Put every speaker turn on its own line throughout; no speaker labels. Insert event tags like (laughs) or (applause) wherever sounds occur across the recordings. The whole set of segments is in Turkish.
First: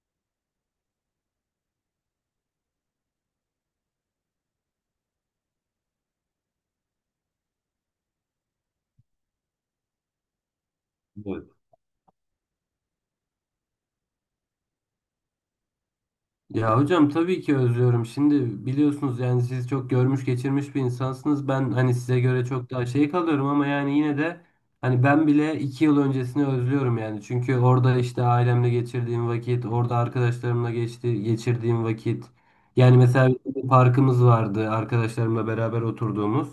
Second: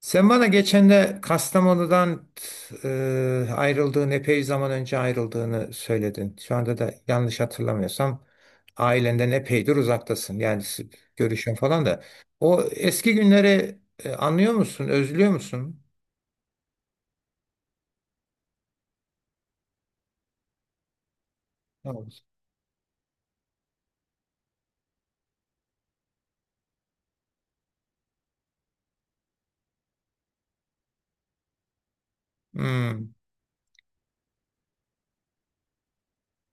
Sen bana geçen de Kastamonu'dan ayrıldığın, epey zaman önce ayrıldığını söyledin. Şu anda da yanlış hatırlamıyorsam ailenden epeydir uzaktasın. Yani
Evet.
görüşün falan da. O eski günleri anlıyor musun, özlüyor musun?
Ya hocam tabii ki özlüyorum. Şimdi biliyorsunuz yani siz çok görmüş geçirmiş bir insansınız. Ben hani
Tamam.
size göre çok daha şey kalıyorum ama yani yine de hani ben bile 2 yıl öncesini özlüyorum yani. Çünkü orada işte ailemle geçirdiğim vakit, orada arkadaşlarımla geçirdiğim vakit. Yani
Hmm.
mesela bir parkımız vardı arkadaşlarımla beraber oturduğumuz.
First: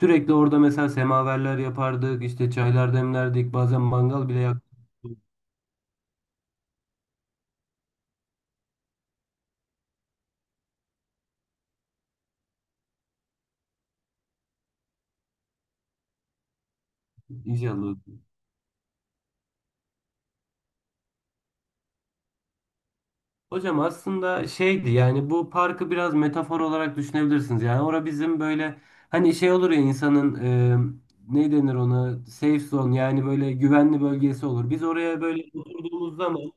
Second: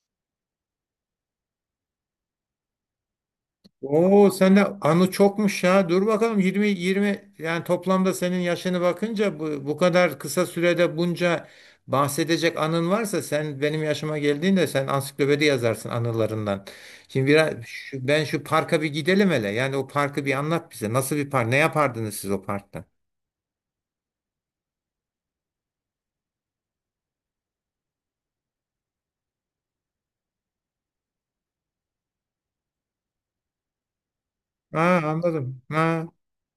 Sürekli orada mesela semaverler yapardık, işte çaylar demlerdik, bazen mangal
Oo
bile
sende
yaktık.
anı çokmuş ya. Dur bakalım 20 20 yani toplamda senin yaşını bakınca bu kadar kısa sürede bunca bahsedecek anın varsa sen benim yaşıma geldiğinde sen ansiklopedi yazarsın anılarından. Şimdi biraz
İnşallah.
ben şu parka bir gidelim hele. Yani o parkı bir anlat bize. Nasıl bir park? Ne yapardınız siz o parkta?
Hocam aslında şeydi yani bu parkı biraz metafor olarak düşünebilirsiniz. Yani orada bizim böyle hani şey olur ya insanın ne denir ona safe zone yani böyle güvenli bölgesi olur.
Ha,
Biz oraya böyle
anladım. Ha,
oturduğumuz zaman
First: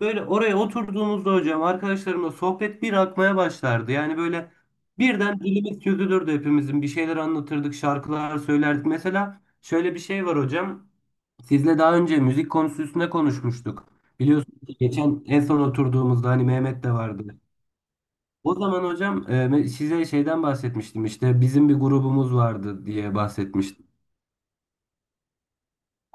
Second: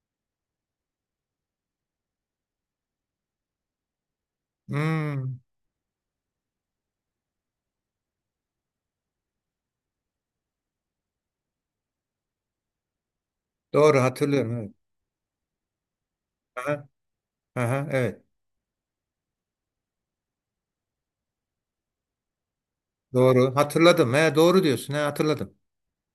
böyle oraya oturduğumuzda hocam arkadaşlarımla sohbet bir akmaya başlardı. Yani böyle
hmm.
birden dilimiz çözülürdü hepimizin bir şeyler anlatırdık şarkılar söylerdik. Mesela şöyle bir şey var hocam. Sizle daha önce müzik konusu üstünde konuşmuştuk.
Doğru
Biliyorsunuz
hatırlıyorum.
ki geçen en son oturduğumuzda hani
Evet.
Mehmet de vardı.
Aha, aha, evet.
O zaman hocam size şeyden bahsetmiştim işte bizim bir grubumuz vardı diye
Doğru
bahsetmiştim.
hatırladım. He, doğru diyorsun. He, hatırladım.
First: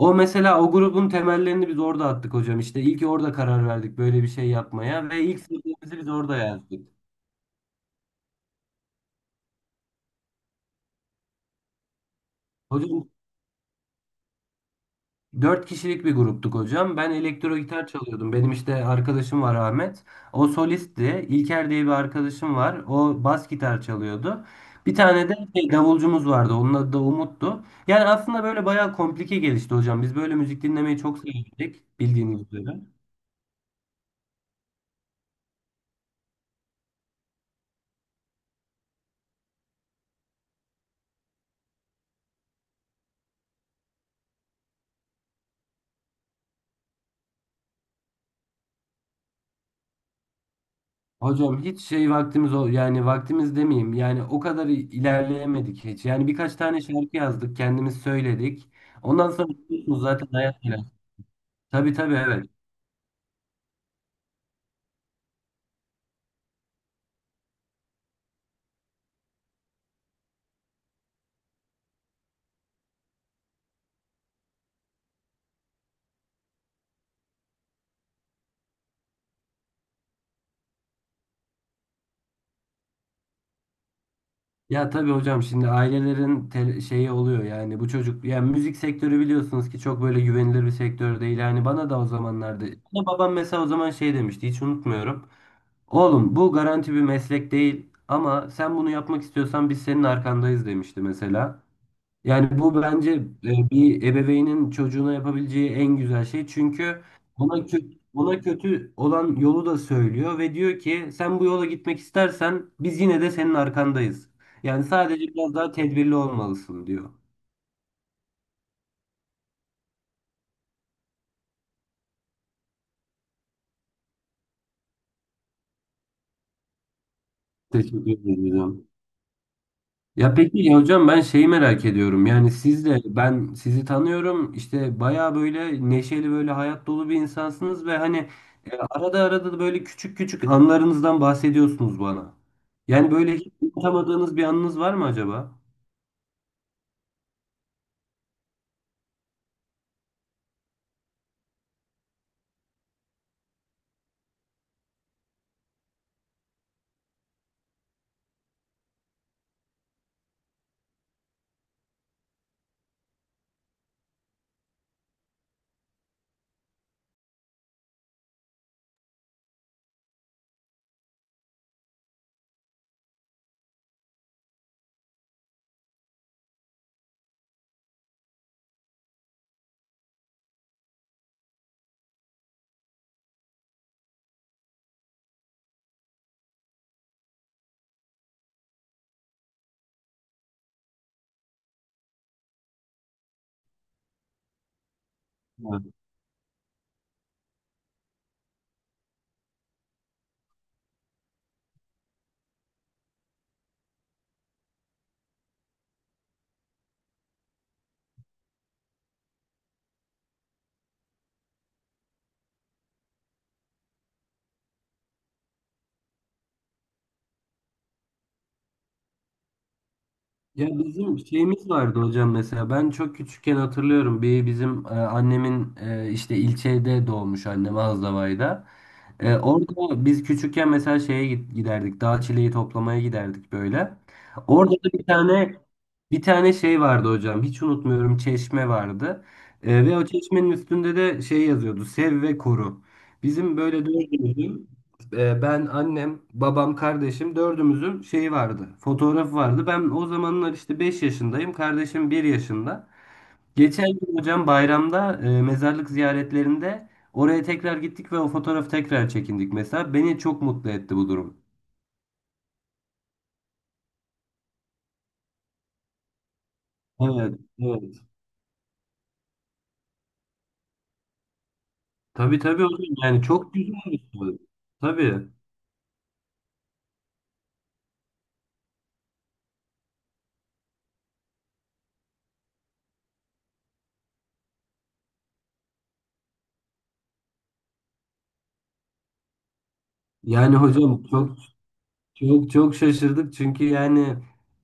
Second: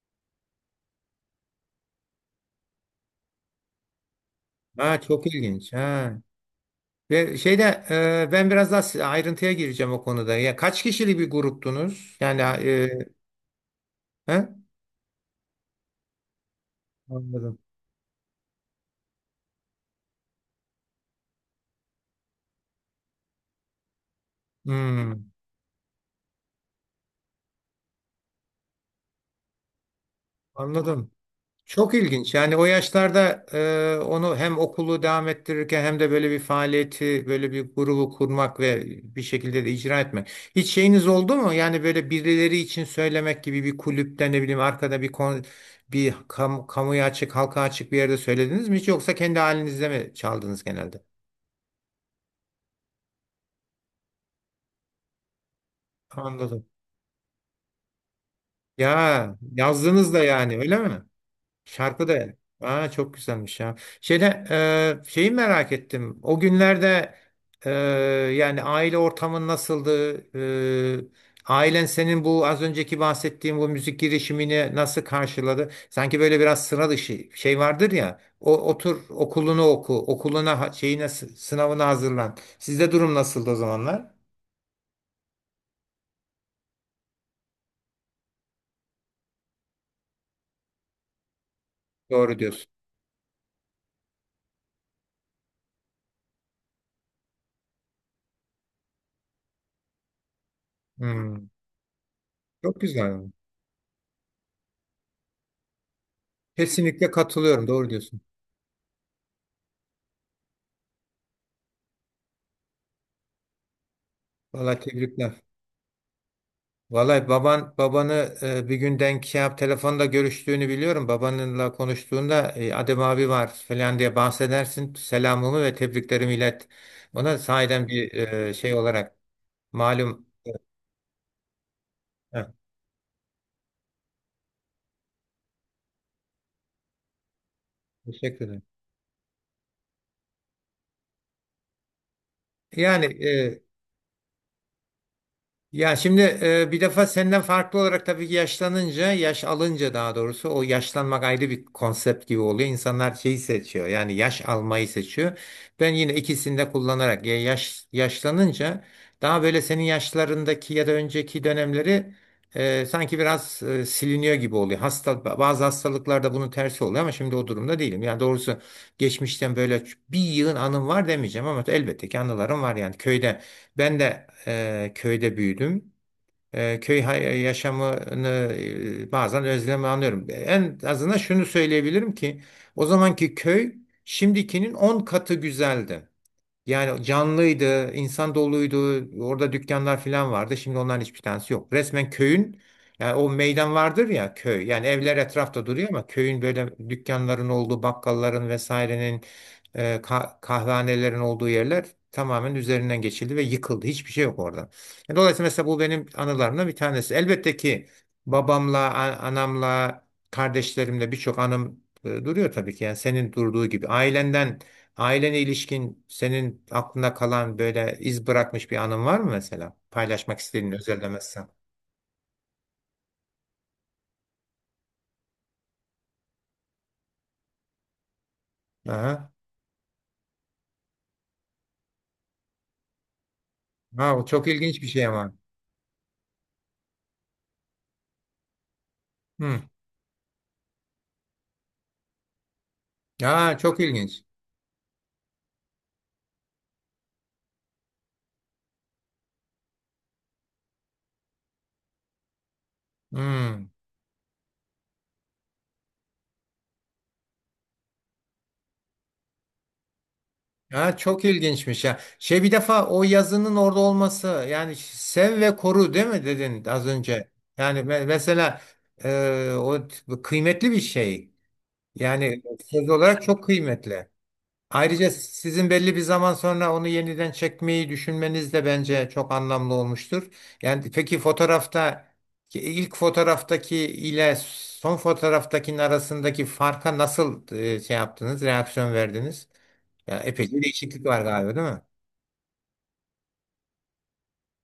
O mesela o grubun temellerini biz orada attık hocam. İşte ilk orada karar verdik böyle bir şey
Ha,
yapmaya ve
çok
ilk
ilginç.
sözlerimizi biz
Ha.
orada yazdık.
Ve şeyde ben biraz daha ayrıntıya gireceğim o konuda. Ya kaç kişilik bir gruptunuz? Yani
Hocam
he?
4 kişilik bir gruptuk hocam. Ben elektro
Anladım.
gitar çalıyordum. Benim işte arkadaşım var Ahmet. O solistti. İlker diye bir arkadaşım var. O bas gitar çalıyordu. Bir tane
Hmm,
de şey, davulcumuz vardı. Onun adı da Umut'tu. Yani aslında böyle bayağı komplike gelişti hocam. Biz böyle müzik dinlemeyi
anladım.
çok
Çok
sevdik
ilginç.
bildiğiniz
Yani o
üzere.
yaşlarda onu hem okulu devam ettirirken hem de böyle bir faaliyeti, böyle bir grubu kurmak ve bir şekilde de icra etmek. Hiç şeyiniz oldu mu? Yani böyle birileri için söylemek gibi bir kulüpte ne bileyim arkada bir kamuya açık, halka açık bir yerde söylediniz mi hiç yoksa kendi halinizde mi çaldınız genelde?
Hocam hiç şey vaktimiz ol yani vaktimiz demeyeyim yani o kadar ilerleyemedik hiç. Yani birkaç
Anladım.
tane şarkı yazdık kendimiz söyledik. Ondan
Ya
sonra biliyorsunuz
yazdınız da
zaten
yani
hayat
öyle
biraz.
mi?
Tabii
Şarkı
tabii
da.
evet.
Aa, çok güzelmiş ya. Şeyde şeyi merak ettim. O günlerde e, yani aile ortamın nasıldı? E, Ailen senin bu az önceki bahsettiğim bu müzik girişimini nasıl karşıladı? Sanki böyle biraz sıra dışı şey vardır ya. O otur okulunu oku, okuluna şeyine sınavına hazırlan. Sizde durum nasıldı o zamanlar?
Ya tabii hocam şimdi ailelerin şeyi oluyor yani bu çocuk yani müzik sektörü biliyorsunuz ki çok böyle güvenilir bir sektör değil. Yani bana da o
Doğru
zamanlarda
diyorsun.
bana babam mesela o zaman şey demişti hiç unutmuyorum. Oğlum bu garanti bir meslek değil ama sen bunu yapmak istiyorsan biz senin arkandayız demişti
Hmm,
mesela. Yani
çok
bu bence
güzel.
bir ebeveynin çocuğuna yapabileceği en güzel şey. Çünkü
Kesinlikle
ona
katılıyorum. Doğru
kötü,
diyorsun.
ona kötü olan yolu da söylüyor ve diyor ki sen bu yola gitmek istersen biz yine de senin arkandayız.
Vallahi
Yani sadece
tebrikler.
biraz daha tedbirli olmalısın diyor.
Vallahi babanı bir gün denk şey yap telefonda görüştüğünü biliyorum. Babanınla konuştuğunda Adem abi var falan diye bahsedersin. Selamımı ve tebriklerimi ilet. Ona sahiden
Teşekkür
bir şey
ederim.
olarak malum.
Ya peki ya hocam ben şeyi merak ediyorum.
Heh,
Yani siz de ben sizi tanıyorum. İşte baya böyle neşeli böyle hayat dolu bir insansınız ve hani
teşekkür ederim.
arada arada da böyle küçük küçük anlarınızdan bahsediyorsunuz bana.
Yani
Yani böyle hiç unutamadığınız bir anınız var mı acaba?
ya şimdi bir defa senden farklı olarak tabii ki yaşlanınca, yaş alınca daha doğrusu o yaşlanmak ayrı bir konsept gibi oluyor. İnsanlar şeyi seçiyor yani yaş almayı seçiyor. Ben yine ikisini de kullanarak ya yaşlanınca daha böyle senin yaşlarındaki ya da önceki dönemleri sanki biraz siliniyor gibi oluyor. Bazı hastalıklarda bunun tersi oluyor ama şimdi o durumda değilim. Yani doğrusu geçmişten böyle bir yığın anım var demeyeceğim ama elbette ki anılarım var yani köyde. Ben de köyde büyüdüm. Köy yaşamını bazen özlemi anlıyorum. En azından şunu söyleyebilirim ki o zamanki köy şimdikinin 10 katı güzeldi. Yani canlıydı, insan doluydu, orada dükkanlar falan vardı. Şimdi onların hiçbir tanesi yok. Resmen köyün, yani o meydan vardır ya köy. Yani evler etrafta duruyor ama köyün böyle dükkanların olduğu, bakkalların vesairenin, kahvehanelerin olduğu yerler tamamen üzerinden geçildi ve yıkıldı. Hiçbir şey yok orada. Yani dolayısıyla mesela bu benim anılarımdan bir tanesi. Elbette ki babamla, anamla, kardeşlerimle birçok anım duruyor tabii ki. Yani senin durduğu gibi. Ailene ilişkin senin aklında kalan böyle iz bırakmış bir anın var mı mesela? Paylaşmak
Ya
istediğin
bizim
özellemezsen.
şeyimiz vardı hocam mesela ben çok küçükken hatırlıyorum bir bizim annemin işte ilçede doğmuş annem Azdavay'da.
Aha.
Orada biz küçükken mesela giderdik dağ çileği toplamaya giderdik böyle.
Ha, o çok
Orada
ilginç bir
da
şey
bir
ama.
tane bir tane şey vardı hocam. Hiç unutmuyorum. Çeşme vardı.
Hı.
Ve o çeşmenin üstünde de şey yazıyordu. Sev ve koru.
Ya
Bizim
çok
böyle
ilginç.
dördümüzün ben, annem, babam, kardeşim dördümüzün şeyi vardı. Fotoğrafı vardı. Ben o zamanlar işte 5 yaşındayım. Kardeşim 1 yaşında.
Hı.
Geçen gün hocam bayramda mezarlık ziyaretlerinde oraya tekrar gittik ve o fotoğrafı tekrar çekindik mesela. Beni çok mutlu etti
Ya
bu
çok
durum.
ilginçmiş ya. Şey, bir defa o yazının orada olması yani sev ve koru değil mi dedin az önce?
Evet,
Yani
evet.
mesela kıymetli bir şey.
Tabii
Yani
tabii
söz
hocam yani
olarak çok
çok güzel bir
kıymetli.
şey.
Ayrıca
Tabii.
sizin belli bir zaman sonra onu yeniden çekmeyi düşünmeniz de bence çok anlamlı olmuştur. Yani peki fotoğrafta ilk fotoğraftaki ile son fotoğraftakinin arasındaki farka nasıl şey yaptınız, reaksiyon verdiniz? Ya
Yani
epeyce
hocam
değişiklik var
çok
galiba, değil mi?
çok şaşırdık çünkü yani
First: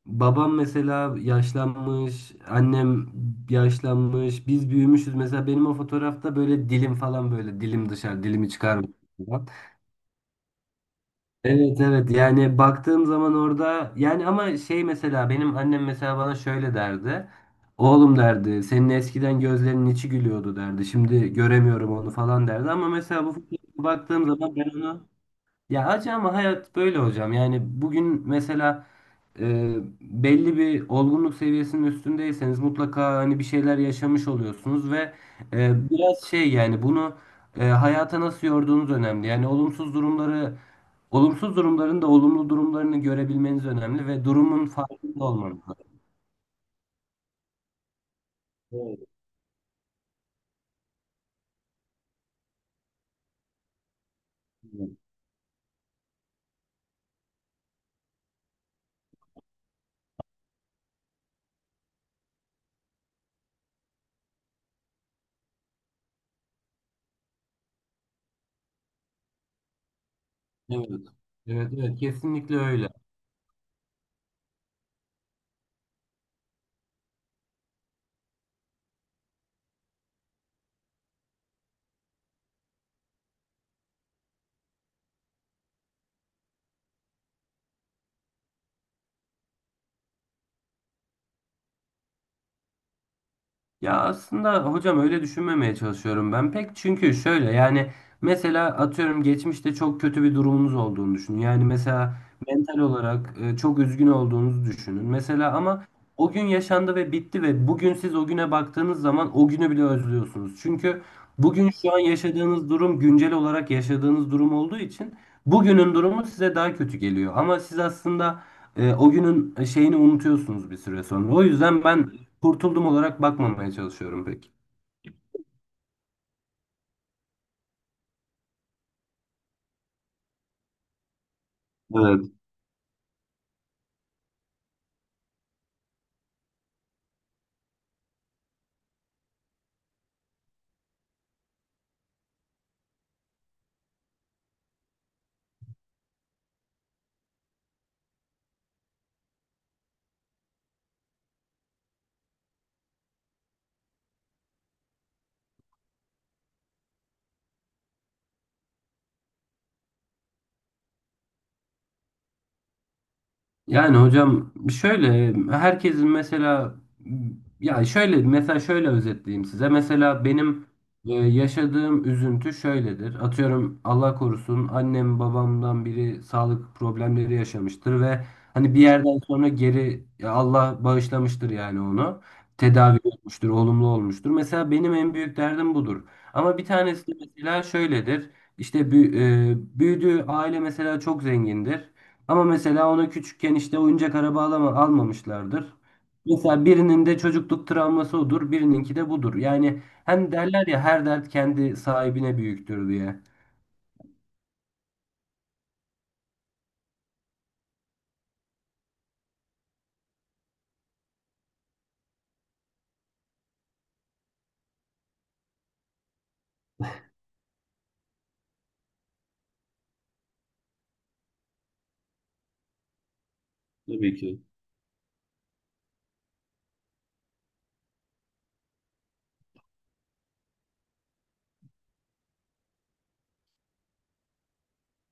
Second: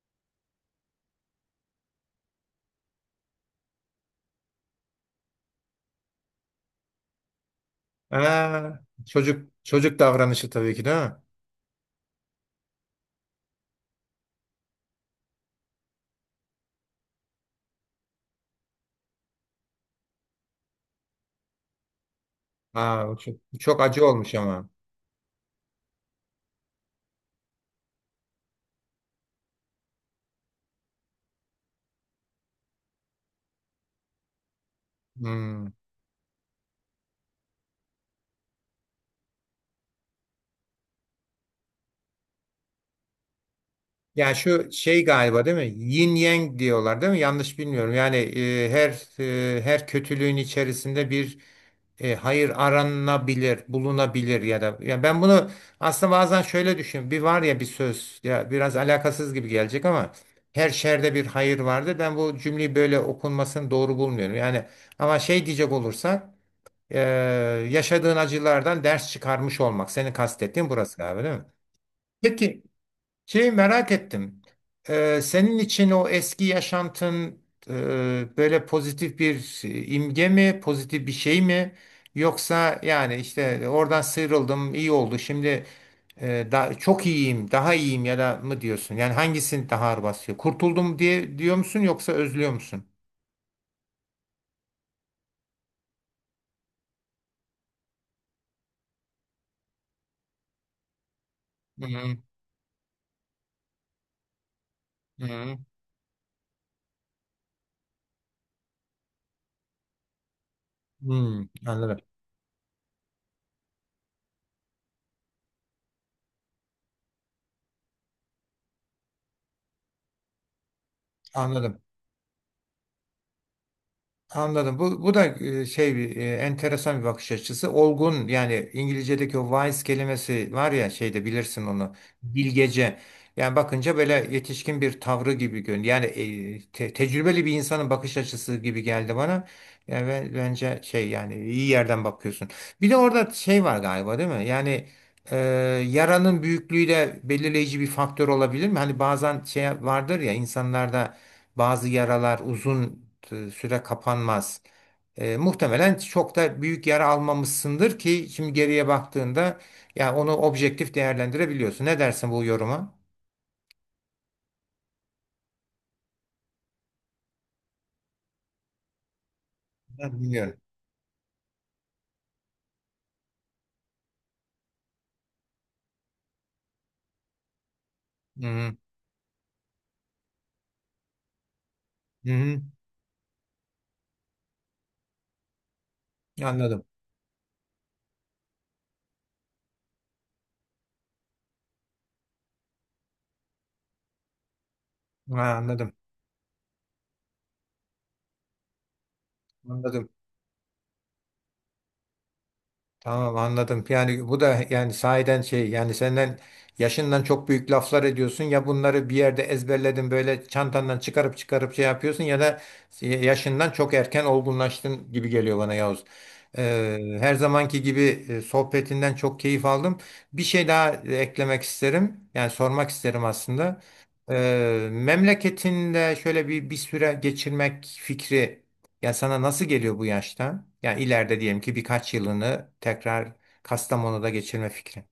babam mesela yaşlanmış, annem yaşlanmış, biz büyümüşüz. Mesela benim o fotoğrafta böyle dilim falan böyle dilim dışarı dilimi
Ha,
çıkarmış falan.
çocuk çocuk davranışı tabii ki değil mi?
Evet evet yani baktığım zaman orada yani ama şey mesela benim annem mesela bana şöyle derdi. Oğlum derdi senin eskiden gözlerinin içi gülüyordu derdi. Şimdi göremiyorum onu falan derdi ama
Aa,
mesela bu
bu çok
fotoğrafa
acı
baktığım
olmuş
zaman
ama.
ben onu ya acı ama hayat böyle hocam. Yani bugün mesela e, belli bir olgunluk seviyesinin üstündeyseniz mutlaka hani bir şeyler yaşamış oluyorsunuz ve
Hmm.
biraz şey yani bunu hayata nasıl yorduğunuz önemli. Yani olumsuz durumları olumsuz durumların da olumlu durumlarını görebilmeniz önemli ve
Yani
durumun
şu şey
farkında
galiba değil
olmanız
mi?
lazım.
Yin yang diyorlar değil mi? Yanlış bilmiyorum. Yani
Evet,
her kötülüğün içerisinde bir hayır aranabilir, bulunabilir ya da ya ben bunu aslında bazen şöyle düşünüyorum. Bir var ya bir söz ya biraz alakasız gibi gelecek ama her şerde bir hayır vardır. Ben bu cümleyi böyle okunmasını doğru bulmuyorum. Yani ama şey diyecek olursak e, yaşadığın acılardan ders çıkarmış olmak. Senin kastettiğin
evet.
burası galiba değil mi?
Evet, evet, kesinlikle
Peki.
öyle.
Şey merak ettim. Senin için o eski yaşantın böyle pozitif bir imge mi, pozitif bir şey mi? Yoksa yani işte oradan sıyrıldım, iyi oldu. Şimdi çok iyiyim, daha iyiyim ya da mı diyorsun? Yani hangisini daha ağır basıyor? Kurtuldum diye diyor musun yoksa özlüyor musun?
Ya aslında hocam öyle düşünmemeye çalışıyorum ben pek çünkü şöyle yani mesela atıyorum geçmişte çok kötü bir durumunuz olduğunu düşünün. Yani
Hı
mesela
hı,
mental olarak çok üzgün olduğunuzu düşünün.
hı
Mesela
hı.
ama o gün yaşandı ve bitti ve bugün siz o güne baktığınız zaman o günü bile özlüyorsunuz. Çünkü
Hmm,
bugün şu
anladım.
an yaşadığınız durum güncel olarak yaşadığınız durum olduğu için bugünün durumu size daha kötü geliyor. Ama siz aslında o günün şeyini unutuyorsunuz bir süre sonra. O
Anladım.
yüzden ben kurtuldum olarak bakmamaya çalışıyorum pek.
Anladım. Bu da şey bir enteresan bir bakış açısı. Olgun yani İngilizce'deki o wise kelimesi var ya şeyde bilirsin onu.
Evet.
Bilgece. Yani bakınca böyle yetişkin bir tavrı gibi görünüyor. Yani tecrübeli bir insanın bakış açısı gibi geldi bana. Yani bence şey yani iyi yerden bakıyorsun. Bir de orada şey var galiba değil mi? Yani e, yaranın büyüklüğü de belirleyici bir faktör olabilir mi? Hani bazen şey vardır ya insanlarda bazı yaralar uzun süre kapanmaz. Muhtemelen çok da büyük yara almamışsındır ki şimdi geriye baktığında yani onu objektif değerlendirebiliyorsun. Ne dersin bu yoruma?
Yani hocam şöyle herkesin mesela ya şöyle mesela şöyle özetleyeyim size.
Ben
Mesela
bilmiyorum.
benim yaşadığım üzüntü şöyledir. Atıyorum Allah korusun annem babamdan biri sağlık problemleri yaşamıştır ve
Hı
hani
hı.
bir yerden sonra geri ya Allah bağışlamıştır yani onu.
Hı hı.
Tedavi olmuştur, olumlu olmuştur. Mesela benim en büyük derdim budur. Ama bir
Anladım.
tanesi de mesela şöyledir. İşte bü- büyüdüğü aile mesela çok zengindir. Ama mesela ona küçükken işte oyuncak araba alama,
Ha,
almamışlardır.
anladım.
Mesela birinin de çocukluk travması odur, birininki de budur. Yani
Anladım.
hem derler ya her dert kendi sahibine büyüktür diye.
Tamam, anladım. Yani bu da yani sahiden şey yani senden yaşından çok büyük laflar ediyorsun ya bunları bir yerde ezberledin böyle çantandan çıkarıp çıkarıp şey yapıyorsun ya da yaşından çok erken olgunlaştın gibi geliyor bana Yavuz. Her zamanki gibi sohbetinden çok keyif aldım. Bir şey daha eklemek isterim. Yani sormak isterim aslında.
Tabii ki.
Memleketinde şöyle bir süre geçirmek fikri ya sana nasıl geliyor bu yaşta? Yani ileride diyelim ki birkaç yılını tekrar Kastamonu'da geçirme fikri.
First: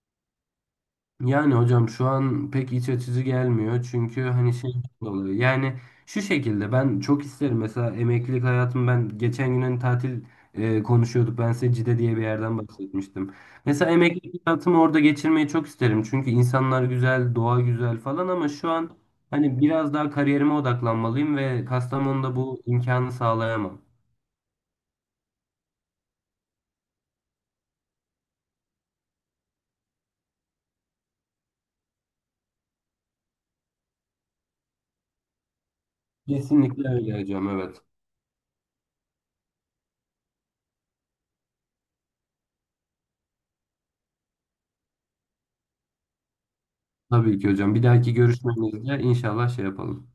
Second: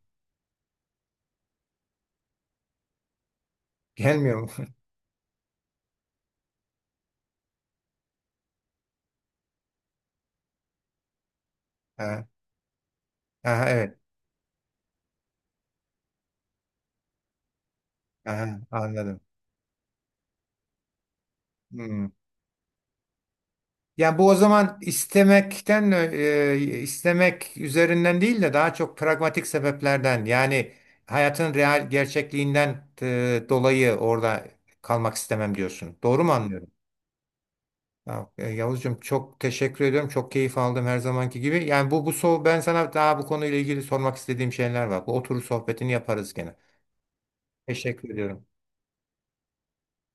Yani hocam şu an pek iç açıcı gelmiyor çünkü
Gelmiyor mu?
hani şey
(laughs)
dolayı yani şu şekilde ben çok isterim mesela emeklilik hayatım ben geçen gün hani tatil konuşuyorduk ben size Cide diye bir
Ha,
yerden bahsetmiştim.
aha,
Mesela
evet.
emeklilik hayatımı orada geçirmeyi çok isterim çünkü insanlar güzel doğa güzel falan ama
Aha,
şu an
anladım.
hani biraz daha kariyerime odaklanmalıyım ve
Hmm.
Kastamonu'da bu imkanı sağlayamam.
Ya bu o zaman istemekten istemek üzerinden değil de daha çok pragmatik sebeplerden yani hayatın real gerçekliğinden dolayı orada kalmak istemem diyorsun. Doğru mu anlıyorum?
Kesinlikle öyle hocam evet.
Ya, Yavuzcuğum çok teşekkür ediyorum. Çok keyif aldım her zamanki gibi. Yani bu bu so ben sana daha bu konuyla ilgili sormak istediğim şeyler var. Bu oturur sohbetini yaparız gene.
Tabii ki hocam bir
Teşekkür
dahaki
ediyorum.
görüşmemizde inşallah şey yapalım.